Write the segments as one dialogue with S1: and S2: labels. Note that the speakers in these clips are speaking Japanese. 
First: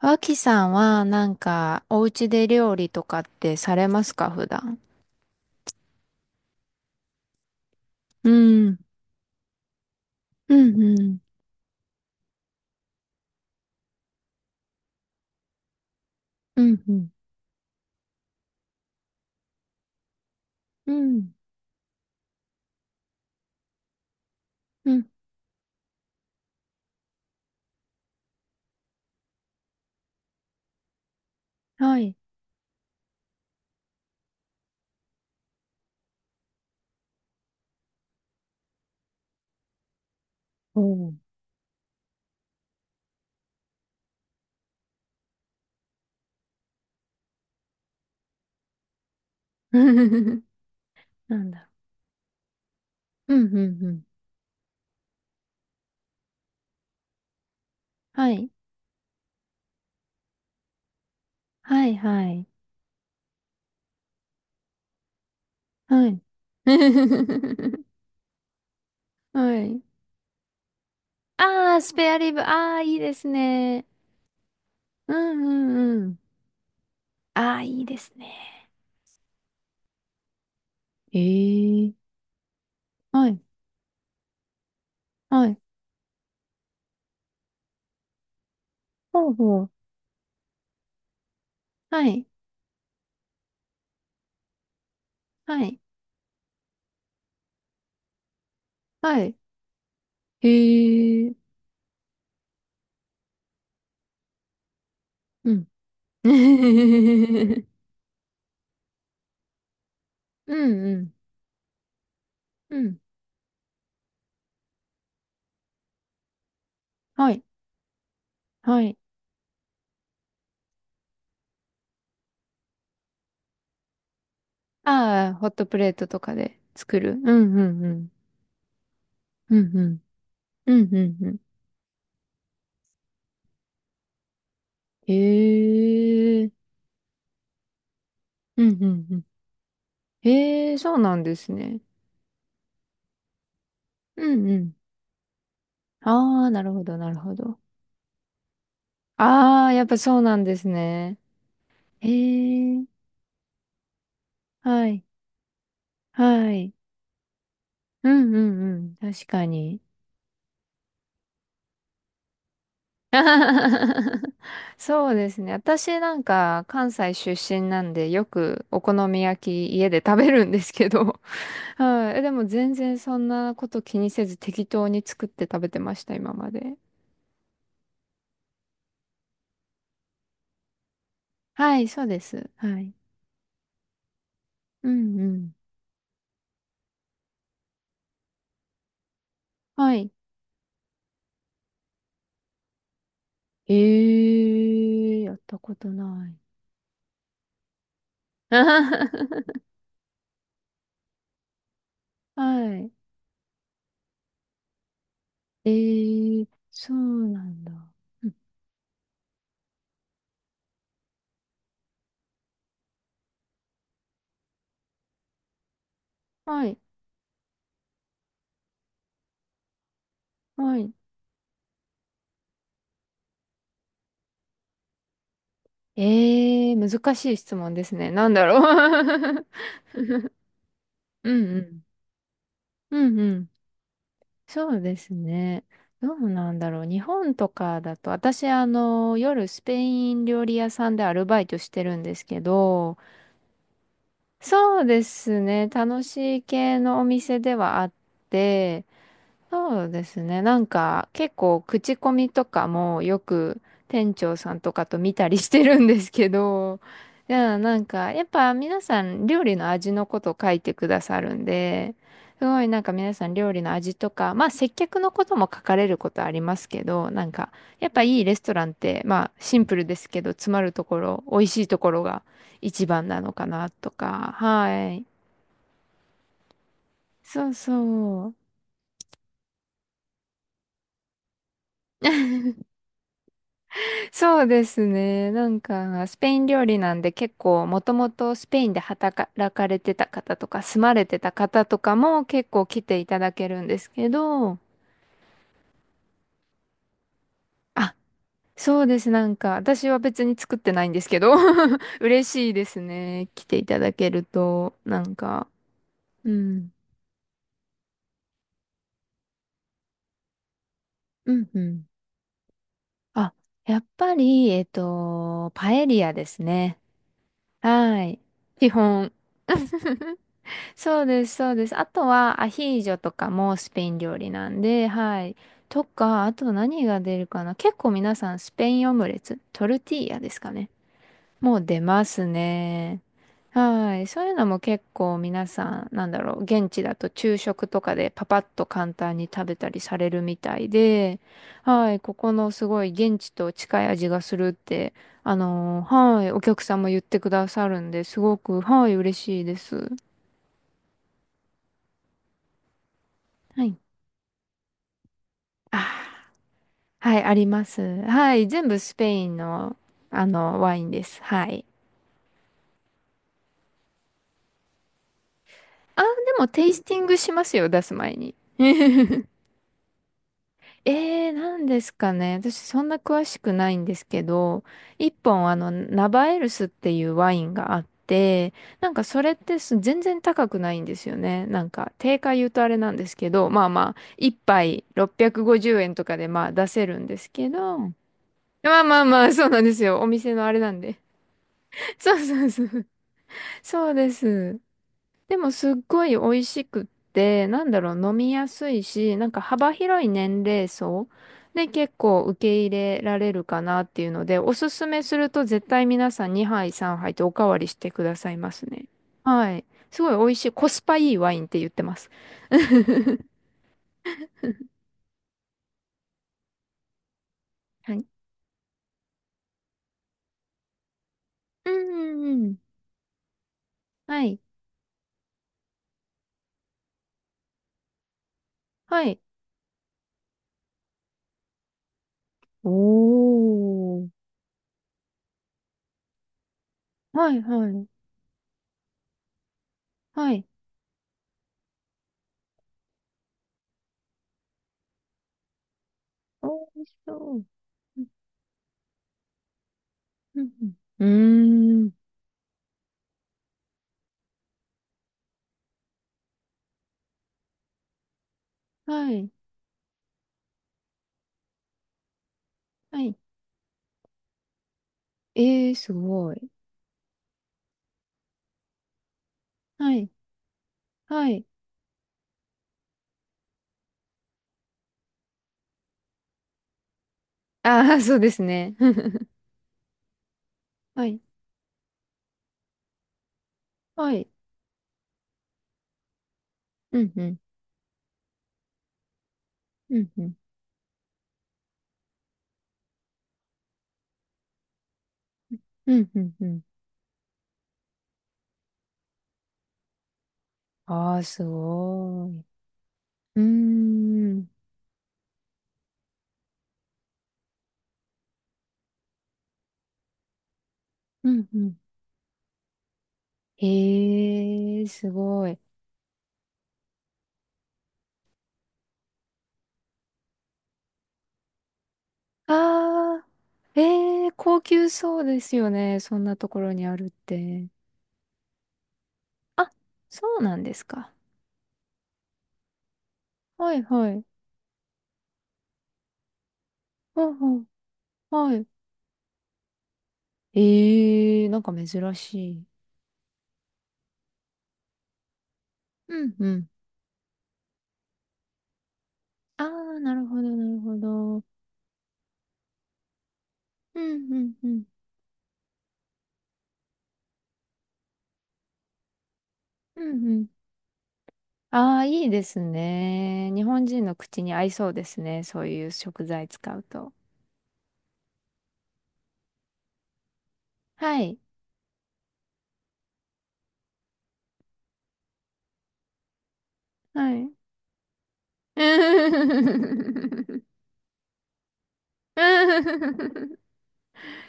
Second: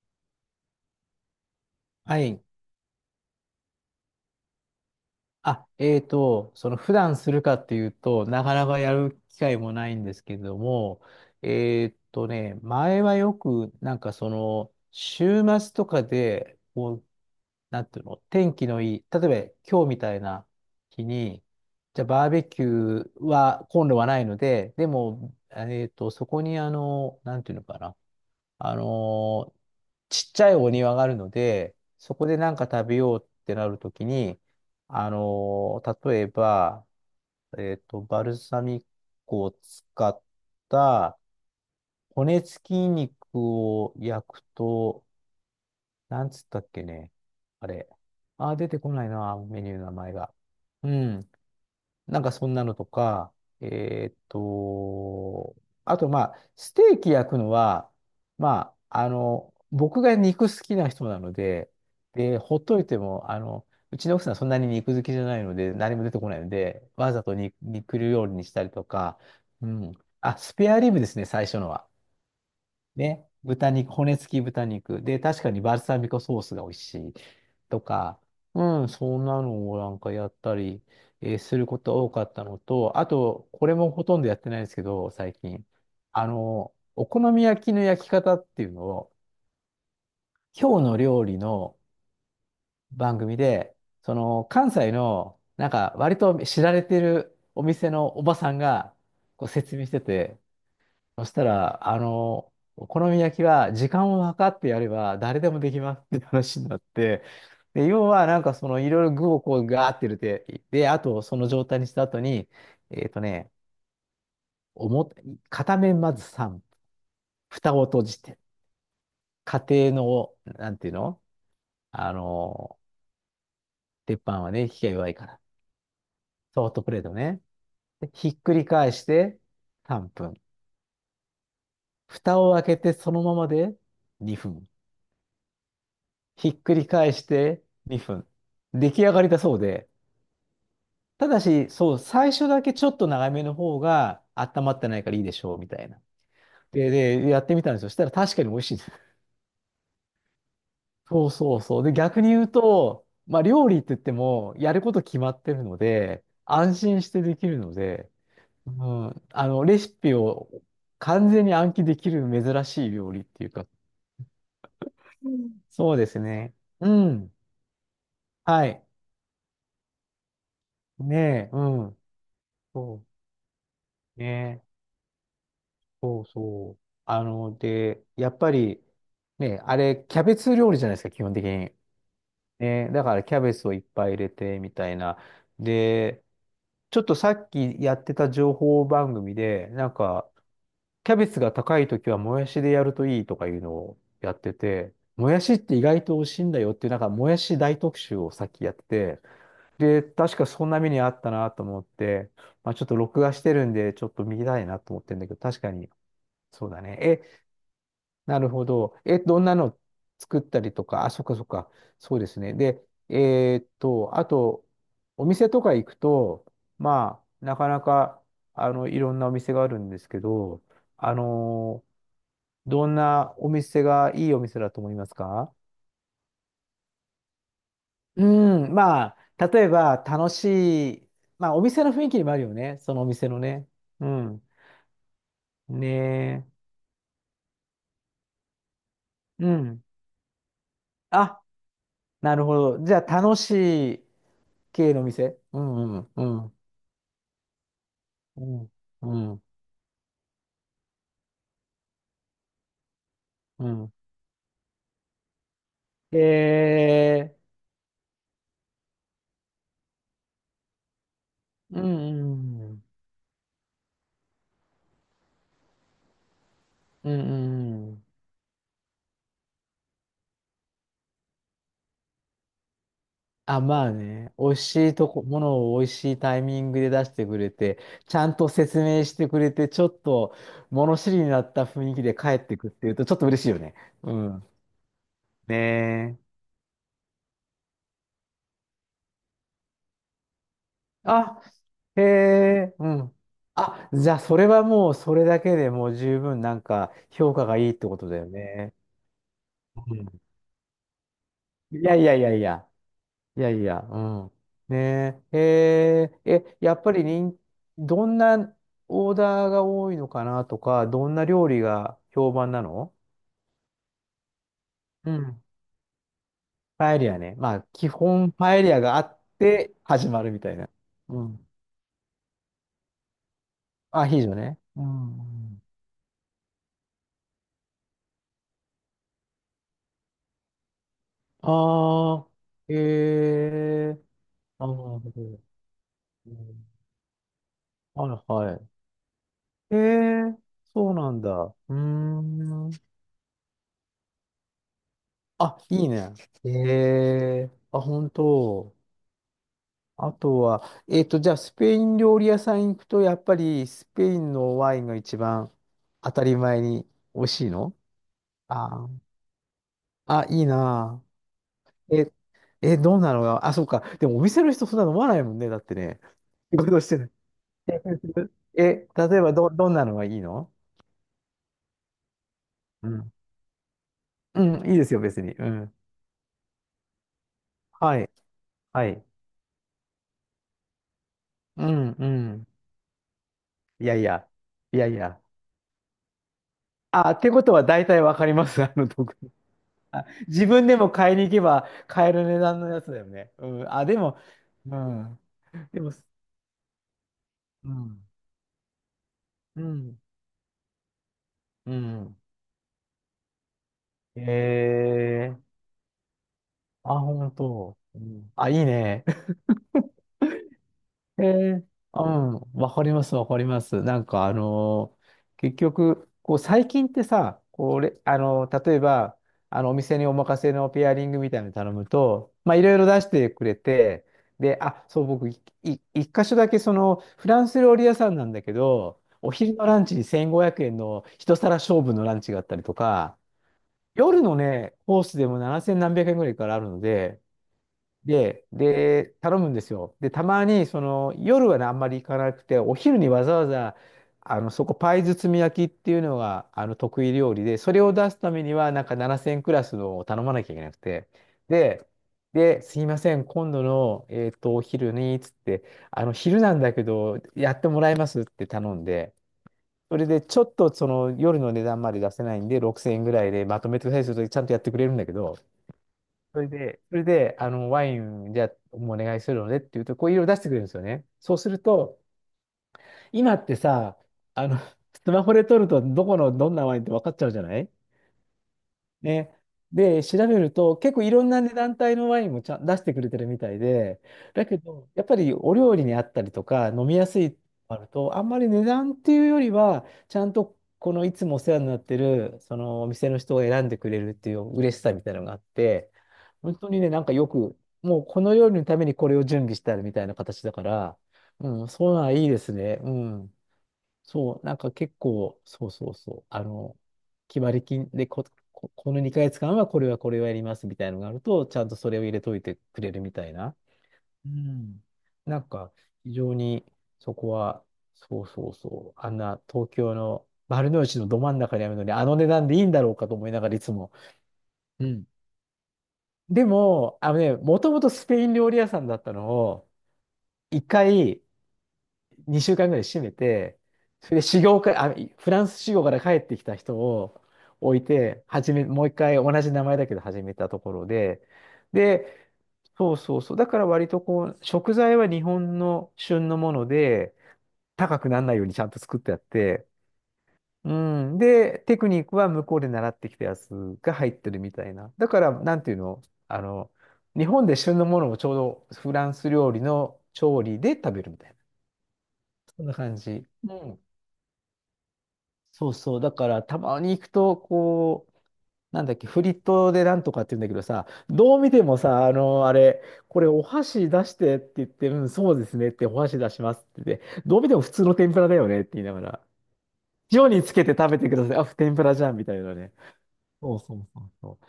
S1: 脇さんはなんかお
S2: は
S1: 家
S2: い。
S1: で料理とかってされますか、普段。
S2: あ、その普段するかっていうと、
S1: う
S2: なかな
S1: ん。
S2: かやる機会もないんですけれ
S1: う
S2: ど
S1: んう
S2: も、
S1: ん。
S2: 前はよく、なんかその、週末とかで、
S1: うんう
S2: こう、
S1: ん。
S2: なんていうの、天気のいい、例えば今日みたいな
S1: う
S2: 日
S1: ん
S2: に、じゃあバーベキューは、今度はないので、で
S1: うん。
S2: も、そこにあの、なんていうのかな、あのーちっちゃいお庭があるので、
S1: は
S2: そ
S1: い。
S2: こでなんか食べようってなるときに、例えば、バルサミコを使っ
S1: おお。
S2: た骨付き肉を焼くと、なんつったっけね。あれ。あー、出てこないな、メニューの名前が。うん。
S1: なんだ
S2: なんかそんなのとか、
S1: ろう。うんうんうん。
S2: えーっと、あとまあ、ステーキ焼くのは、
S1: はい。
S2: まあ、あの、僕が肉好きな人なので、
S1: はいは
S2: で、
S1: い。
S2: ほっといても、あの、うちの奥さんそんなに肉好きじゃないので、何も
S1: は
S2: 出て
S1: い。
S2: こないので、わざと肉料理にしたりとか、
S1: は
S2: う
S1: い。
S2: ん。あ、スペアリブですね、最初の
S1: ああ、
S2: は。
S1: スペアリブ。ああ、いいで
S2: ね。
S1: す
S2: 豚
S1: ね。
S2: 肉、骨付き豚肉。
S1: う
S2: で、確
S1: ん
S2: かに
S1: う
S2: バルサ
S1: んう
S2: ミ
S1: ん。
S2: コソースが美味しい。
S1: ああ、
S2: と
S1: いいです
S2: か、
S1: ね。
S2: うん、そんなのをなんかやったり、
S1: え
S2: するこ
S1: え。
S2: とが多かったのと、あ
S1: はい。
S2: と、これもほとんどやってないですけど、最
S1: はい。
S2: 近。あの、お好み焼きの焼き方っていうのを、
S1: ほうほう。
S2: 今日の料理の
S1: はい。
S2: 番組で、その、関西の、
S1: は
S2: なん
S1: い。
S2: か、割と知られてるお店のおばさんが、
S1: はい。
S2: こう説明してて、
S1: え
S2: そし
S1: え。
S2: たら、あの、お好み焼きは時間を計ってやれば誰で
S1: う
S2: も
S1: ん。
S2: できますっ て
S1: う
S2: 話になって、
S1: ん
S2: で、要はなんかそのいろいろ具をこうガーって入れ
S1: う
S2: て、で、あ
S1: ん。
S2: とその状態にした後に、
S1: うん。
S2: えっとね、表、片面まず3分、
S1: はい。
S2: 蓋を閉じて、
S1: はい。
S2: 家庭の、なんていうのあの、鉄板はね、火が弱いか
S1: ああ、
S2: ら、
S1: ホットプレートとかで
S2: ソフトプ
S1: 作
S2: レー
S1: る。
S2: ト
S1: う
S2: ね。
S1: んうんう
S2: で
S1: ん。
S2: ひっくり返して
S1: うんうん。
S2: 3分、
S1: うんうんうん。
S2: 蓋を開けてそのままで2分。
S1: へ
S2: ひ
S1: え。
S2: っくり返して2分。
S1: うんう
S2: 出来
S1: ん
S2: 上
S1: う
S2: が
S1: ん。
S2: りだそうで、
S1: へえ、そうなん
S2: た
S1: で
S2: だ
S1: す
S2: し、
S1: ね。
S2: そう、最初だけちょっと長めの方が
S1: うんう
S2: 温ま
S1: ん。
S2: ってないからいいでしょう、みたいな。
S1: ああ、なるほ
S2: で、
S1: ど、なる
S2: で、
S1: ほ
S2: やって
S1: ど。
S2: みたんですよ。そしたら確かに美味しいです。
S1: ああ、やっぱそうなんですね。
S2: そうそうそう。で、
S1: へ
S2: 逆に言う
S1: え。
S2: と、まあ、料理って言っても、やる
S1: は
S2: こと
S1: い。
S2: 決まってるので、
S1: はい。
S2: 安心してできるの
S1: う
S2: で、
S1: んう
S2: う
S1: んうん。
S2: ん、
S1: 確か
S2: あの、レ
S1: に。
S2: シピを完全に暗記できる珍しい料理っていうか、
S1: そうで
S2: う
S1: す
S2: ん
S1: ね。
S2: そう
S1: 私
S2: で
S1: な
S2: す
S1: ん
S2: ね。
S1: か
S2: う
S1: 関西
S2: ん。
S1: 出身なんで、よ
S2: は
S1: くお
S2: い。
S1: 好み焼き家で食べるんですけ
S2: ね
S1: ど、
S2: え、う ん。
S1: はい。でも全然
S2: そ
S1: そんなこと気に
S2: う。
S1: せず
S2: ね
S1: 適
S2: え。
S1: 当に作って食べてました、
S2: そう
S1: 今ま
S2: そ
S1: で。
S2: う。あの、で、やっぱり、ね、あれ、キャベツ料理じゃないですか、基本的に。
S1: はい、そうです。は
S2: ね、
S1: い。
S2: だからキャベツをいっぱい入れて、み
S1: う
S2: たいな。
S1: んうん。
S2: で、ちょっとさっきやってた情報番組で、な
S1: は
S2: ん
S1: い。
S2: か、キャベツが高いときはもやしでやるといいとかいう
S1: え
S2: のをやってて、
S1: ー、
S2: も
S1: やっ
S2: やし
S1: た
S2: っ
S1: こ
S2: て意
S1: と
S2: 外と美味
S1: ない。
S2: しいんだよっていう、なんか、もやし大特集をさっきやって て、で、確かそんな目にあったなと思って、まあ、ちょっと
S1: は
S2: 録画してるんで、ちょっと見たいなと思ってるんだけど、確
S1: い。え
S2: かに、
S1: ー、
S2: そうだ
S1: そ
S2: ね。
S1: うなんだ。うん、
S2: なるほど。え、どんなの作ったりとか、あ、そっかそっか。そうですね。で、あと、お店とか行くと、
S1: はい。
S2: まあ、なかなか、あの、いろんなお店があるんですけど、
S1: はい。
S2: あのーどんなお店がいいお店だと思いますか？
S1: えー、難しい質問ですね。
S2: う
S1: なんだろ
S2: ん、ま
S1: う。
S2: あ、例えば、楽しい、
S1: うん
S2: まあ、
S1: う
S2: お店
S1: ん。
S2: の雰囲気にもあるよね。そのお
S1: うん
S2: 店
S1: う
S2: の
S1: ん。
S2: ね。うん。
S1: そうですね。どう
S2: ね
S1: なんだろう。日本とかだと、私、
S2: え。う
S1: 夜スペ
S2: ん。
S1: イン料理屋さんでアルバ
S2: あ、
S1: イトしてるんです
S2: な
S1: け
S2: るほど。じ
S1: ど、
S2: ゃあ、楽しい
S1: そう
S2: 系
S1: で
S2: の店。
S1: す
S2: う
S1: ね。
S2: んう
S1: 楽
S2: んう
S1: しい
S2: ん。
S1: 系のお店ではあっ
S2: うん、
S1: て、
S2: うん、
S1: そうですね。なんか結構口コミとかもよく
S2: うん。
S1: 店長さんとかと見たりしてるんです
S2: え
S1: けど、いや、なんかやっぱ皆さん料理の味のこと書いてくださるん
S2: ー、う
S1: で、すご
S2: ん、
S1: い
S2: う
S1: なん
S2: ん、
S1: か皆さん料理の味とか、まあ接客のことも書かれることありますけど、
S2: うん、
S1: なんかやっ
S2: う
S1: ぱ
S2: ん。
S1: いいレストランってまあシンプルですけど、詰まるところ、美味しいところが一番なのか
S2: あ、
S1: な
S2: ま
S1: と
S2: あ
S1: か、
S2: ね、美味し
S1: は
S2: い
S1: い。
S2: とこ、ものを美味しいタイミングで出してく
S1: そ
S2: れ
S1: う
S2: て、ちゃ
S1: そう。
S2: んと説明してくれて、ちょっと物知りになった雰囲気で帰ってくっていうと、ちょっと嬉しいよね。う
S1: そ
S2: ん。
S1: うですね。なんか、ス
S2: ねえ。
S1: ペイン料理なんで結構、もともとスペインで働かれてた方とか、住まれてた
S2: あ、
S1: 方とか
S2: へ
S1: も結構
S2: え、
S1: 来
S2: う
S1: てい
S2: ん。
S1: ただけるんで
S2: あ、
S1: すけ
S2: じゃあ、それ
S1: ど、
S2: はもう、それだけでもう十分、なんか、評価がいいって
S1: あ、
S2: ことだよね。
S1: そうです。なんか、私
S2: う
S1: は
S2: ん。
S1: 別に作ってないんですけど、
S2: いや いやい
S1: 嬉
S2: やい
S1: しいで
S2: や。
S1: すね。
S2: い
S1: 来
S2: や
S1: て
S2: い
S1: いた
S2: や、
S1: だ
S2: う
S1: ける
S2: ん。
S1: と、なん
S2: ねえ、
S1: か、うん、
S2: やっぱりどんなオーダーが多いのかなとか、どんな
S1: う
S2: 料
S1: ん、う
S2: 理
S1: ん。
S2: が評判なの？
S1: あ、やっぱり、
S2: うん。
S1: パエリアですね。
S2: パエリアね。まあ、基
S1: はい。
S2: 本パエ
S1: 基
S2: リアがあ
S1: 本。
S2: って始 まるみたいな。
S1: そう
S2: う
S1: です、
S2: ん。
S1: そうです。あとはアヒージョとかもスペイン
S2: ア
S1: 料
S2: ヒージ
S1: 理
S2: ョ
S1: な
S2: ね。
S1: ん
S2: う
S1: で、はい。
S2: ん。
S1: とか、あと何が出るかな。結構皆さんスペインオムレツ、トルティーヤですかね。もう出ま
S2: あ
S1: す
S2: あ、え
S1: ね。は
S2: え
S1: い。そういうのも
S2: あな
S1: 結
S2: るほ
S1: 構
S2: ど。
S1: 皆さん、なんだ
S2: う
S1: ろう、
S2: ん
S1: 現地だと昼食とか
S2: は
S1: で
S2: い
S1: パパッ
S2: は
S1: と
S2: い。
S1: 簡単に食べた
S2: え
S1: りされるみ
S2: え
S1: たい
S2: そうな
S1: で、
S2: んだ。うー
S1: はい。ここのす
S2: ん。
S1: ごい現地と近い味がするって、
S2: あ、いいね。
S1: はい。お
S2: え
S1: 客さんも言ってくだ
S2: え
S1: さる
S2: あ、
S1: んで、
S2: 本
S1: すごく、
S2: 当。
S1: はい、嬉しいです。
S2: あとは、じゃあ、スペイン料理屋さん行くと、やっぱ
S1: は
S2: り
S1: い。
S2: スペインのワインが一番
S1: あ
S2: 当
S1: ー、
S2: たり前に
S1: は
S2: 美
S1: い、
S2: 味
S1: あり
S2: しい
S1: ま
S2: の
S1: す。はい、全部
S2: あ
S1: ス
S2: ー
S1: ペインの、
S2: あ、いい
S1: ワイン
S2: な
S1: です。はい。
S2: あ。え、どうなのよ。あ、そうか。でも、お店の人そんな飲まないもんね。だってね。
S1: あ、でも
S2: 仕
S1: テイ
S2: 事
S1: ス
S2: し
S1: テ
S2: て
S1: ィン
S2: ない。
S1: グしますよ、出 す前に。
S2: え、例えばどんなのがいいの？
S1: えー、なんですかね。私そん
S2: う
S1: な
S2: ん。
S1: 詳しくないんですけ
S2: う
S1: ど、
S2: ん、いいですよ、
S1: 一
S2: 別に。う
S1: 本
S2: ん。
S1: ナバエルスっていうワインがあっ
S2: はい、
S1: て、
S2: は
S1: なん
S2: い。
S1: かそれってす全然高くないんですよね。な
S2: う
S1: ん
S2: ん、
S1: か
S2: う
S1: 定価言
S2: ん。
S1: うとあれなんですけど、まあ
S2: い
S1: ま
S2: や
S1: あ、
S2: いや。
S1: 一
S2: い
S1: 杯
S2: やいや。
S1: 650円とかでまあ出せるん
S2: あ、
S1: で
S2: っ
S1: す
S2: てこ
S1: け
S2: とは
S1: ど、
S2: 大体わかります。あ
S1: まあ
S2: の、
S1: まあ
S2: 僕
S1: まあ、そうなんですよ。
S2: あ
S1: お店の
S2: 自
S1: あれ
S2: 分
S1: な
S2: で
S1: ん
S2: も
S1: で。
S2: 買いに行けば 買え
S1: そう
S2: る値
S1: そう
S2: 段
S1: そ
S2: のや
S1: う。
S2: つだよね。うん。あ、
S1: そう
S2: で
S1: で
S2: も、
S1: す。
S2: うん。
S1: でもすっ
S2: でも、
S1: ごい美味しくって、な
S2: う
S1: んだろ
S2: ん。
S1: う、飲みやすいし、なんか
S2: う
S1: 幅
S2: ん。
S1: 広い年齢層で
S2: う
S1: 結
S2: ん。
S1: 構受け入れられるかなっていう
S2: え
S1: ので、おすすめする
S2: ー、
S1: と絶対皆さん2杯
S2: あ、
S1: 3杯とお
S2: 本
S1: かわりし
S2: 当。
S1: て
S2: う
S1: くださ
S2: ん、
S1: い
S2: あ、
S1: ま
S2: いい
S1: すね。
S2: ね。
S1: はい。すごい美味しい、コスパいい
S2: え
S1: ワインって
S2: ー、
S1: 言ってま
S2: う
S1: す。
S2: ん、わか ります、わかります。なんか、結局、こう、最近ってさ、こ
S1: は
S2: れ、
S1: い。
S2: 例えば、あの、お店にお任せのペアリングみたいなの
S1: う
S2: 頼む
S1: んう
S2: と、
S1: んう
S2: ま
S1: ん。
S2: あ、いろいろ出してくれて、
S1: はい。
S2: で、あ、そう、僕、いい一箇所だけ、その、フランス料理屋さんなんだけど、
S1: はい。
S2: お昼のランチに1500円の一皿勝負のランチがあったりとか、
S1: お
S2: 夜
S1: ー。
S2: のね、コースでも7千何百円ぐらいからあるので、
S1: はいはい。
S2: で、頼むんですよ。で、た
S1: は
S2: ま
S1: い。
S2: に、その、夜はね、あんまり行かなくて、お昼にわざわざ、あの、そこ、パイ包み焼きっていうのが、
S1: 美
S2: あの、
S1: 味し
S2: 得意
S1: そ
S2: 料
S1: う。
S2: 理で、それを
S1: うん
S2: 出すためには、なんか7000クラスのを頼ま
S1: う
S2: な
S1: ん
S2: きゃいけなく
S1: う
S2: て、
S1: ん。うー
S2: で、
S1: ん。
S2: で、すいません、今度の、お昼に、つって、あの、昼なんだけど、やってもらえますって頼ん
S1: は
S2: で、
S1: い。
S2: それで、ちょっと、その、夜の値段まで出せないんで、6000
S1: は
S2: 円ぐ
S1: い。
S2: らいでまとめてくださいすると、ちゃんとやってくれるんだけど、
S1: えー、すご
S2: そ
S1: い。
S2: れで、それで、あの、ワイン、じゃあ、もお願いするのでって言う
S1: は
S2: と、こ
S1: い。
S2: ういろいろ出してくれるんですよね。
S1: は
S2: そう
S1: い。
S2: すると、今ってさ、あの、スマホで撮ると、どこの、どんなワインって分かっちゃうじゃない
S1: ああ、そうですね。
S2: ね。で、調べると、結構
S1: は
S2: い
S1: い。
S2: ろんな、ね、団体のワインもちゃん出してくれてるみたいで、
S1: はい。
S2: だけど、やっぱりお料理にあったりとか、飲み
S1: う
S2: や
S1: ん、
S2: す
S1: う
S2: いの
S1: ん。
S2: があると、あんまり値段っていうよりは、
S1: うん、
S2: ち
S1: う
S2: ゃん
S1: ん。
S2: とこのいつもお世話になってる、そのお店の人が選んでくれるっていう嬉しさみたいなのがあって、
S1: うん、うん、う
S2: 本
S1: ん。
S2: 当にね、なんかよく、もうこの料理のためにこれを準備してあるみたいな形だから、
S1: ああ、す
S2: うん、そうなうはい
S1: ご
S2: いで
S1: い。
S2: すね。うん。
S1: うー
S2: そう、
S1: ん。
S2: なんか結構、そうそうそう、あの、決まり金でこの2ヶ月間はこれはこれをやりますみたいなのがある
S1: うん、
S2: と、ち
S1: う
S2: ゃんと
S1: ん。
S2: それを入れといてくれるみたいな。う
S1: へ
S2: ん。
S1: え、す
S2: な
S1: ご
S2: ん
S1: い。
S2: か、非常にそこは、そうそうそう、あんな東京の丸の内のど真ん中にあるのに、あの値段でいいんだろうかと
S1: ああ、
S2: 思いながらいつも。
S1: ええ、高
S2: う
S1: 級
S2: ん。
S1: そうですよね。そんな
S2: で
S1: ところにあ
S2: も、
S1: るっ
S2: あのね、も
S1: て。
S2: ともとスペイン料理屋さんだったのを、
S1: あ、そうなん
S2: 一
S1: ですか。
S2: 回、2週間ぐらい閉めて、
S1: はい、
S2: そ
S1: は
S2: れで
S1: い。
S2: 修行から、あ、フランス修行から帰ってきた人を
S1: ほうほう。
S2: 置いて、始
S1: は
S2: め、
S1: い。
S2: もう一回同じ名前だけど始めたところで、
S1: ええ、なんか珍
S2: で、
S1: しい。
S2: そうそうそう。だから割とこう、食材は日本の
S1: う
S2: 旬
S1: ん、
S2: の
S1: う
S2: も
S1: ん。
S2: ので、高くならないようにちゃんと作ってあっ
S1: あ
S2: て、
S1: あ、なるほど、な
S2: う
S1: るほ
S2: ん。
S1: ど。
S2: で、テクニックは向こうで習ってきたやつが
S1: う
S2: 入って
S1: んう
S2: るみ
S1: んう
S2: たい
S1: ん。
S2: な。だから、なんていうのあの、日本で旬のものをちょうどフランス料理の
S1: うんう
S2: 調
S1: ん。
S2: 理で食べるみたいな。
S1: ああ、いいです
S2: そんな感じ。
S1: ね。
S2: う
S1: 日本
S2: ん。
S1: 人の口に合いそうですね。そう
S2: そう
S1: いう
S2: そう。だ
S1: 食
S2: から、
S1: 材
S2: た
S1: 使
S2: ま
S1: う
S2: に行く
S1: と。
S2: と、こう、なんだっけ、フリットでなんとかって言うんだけどさ、
S1: は
S2: ど
S1: い。
S2: う見てもさ、あの、あれ、これお箸出してって言って、うん、そうですねって、お箸出しますって言って、
S1: は
S2: どう見
S1: い。
S2: ても普通の天ぷらだよねって言いながら、塩につ けて食べてください。あ、天ぷらじゃんみたいなね。そうそうそうそ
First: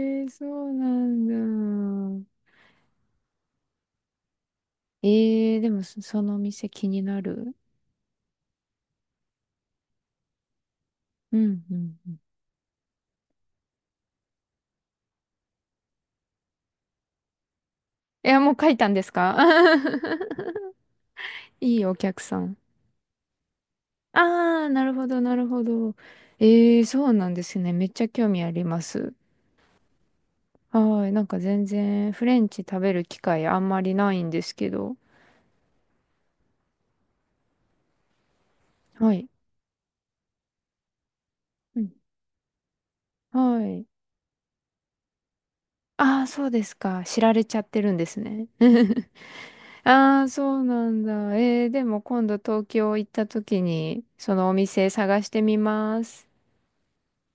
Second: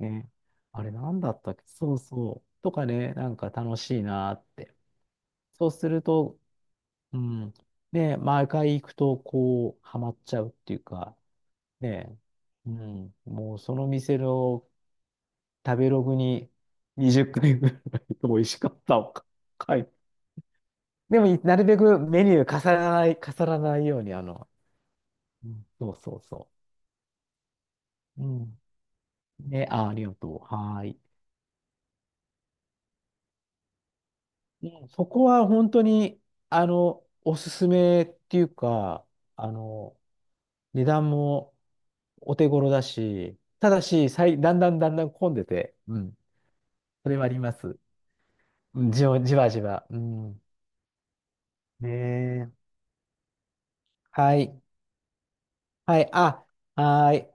S2: う。
S1: え、
S2: ね。
S1: そう
S2: あ
S1: な
S2: れ、なんだったっけそう
S1: んだ。
S2: そう。とかね、なんか楽しいなーって。
S1: ええ、
S2: そ
S1: で
S2: う
S1: も
S2: す
S1: そ、
S2: る
S1: その
S2: と、
S1: 店気に
S2: う
S1: な
S2: ん。
S1: る。
S2: ね、毎回行くと、こう、ハマっちゃうっていうか、
S1: うんうんう
S2: ね
S1: ん。
S2: え。うん。もうその店の食べログに20回ぐらい
S1: い
S2: 美
S1: や、
S2: 味
S1: もう
S2: し
S1: 書
S2: か
S1: い
S2: っ
S1: たん
S2: た
S1: です
S2: を
S1: か？
S2: 書いて。でも、な るべ
S1: いいお
S2: く
S1: 客
S2: メニ
S1: さ
S2: ュー
S1: ん。
S2: 重ならない、重ならないように、あの、
S1: ああ、なるほど、なる
S2: う
S1: ほ
S2: んそ
S1: ど。
S2: うそうそ
S1: ええ、そうなんですね。めっちゃ
S2: う。う
S1: 興味あ
S2: ん。
S1: ります。
S2: ね、あ、ありがとう。はーい。
S1: はい。なんか全然フレンチ食べる機会あんまりないんです
S2: う
S1: け
S2: ん
S1: ど。
S2: そこは本当に、あの、おすすめっていうか、
S1: はい。
S2: あの、値段も
S1: うん。
S2: お手頃だし、
S1: は
S2: ただ
S1: い。
S2: し、だんだんだんだん混んでて、うん。
S1: ああ、そうですか。
S2: それ
S1: 知
S2: はあ
S1: ら
S2: り
S1: れ
S2: ま
S1: ちゃっ
S2: す。
S1: てるんですね。
S2: うん、じわじわ。う
S1: ああ、
S2: ん。
S1: そうなんだ。えー、で
S2: ね
S1: も今度
S2: え。
S1: 東京行った時に、そ
S2: は
S1: のお
S2: い。
S1: 店探してみ
S2: は
S1: ま
S2: い。
S1: す。は
S2: あ、
S1: い。
S2: はい。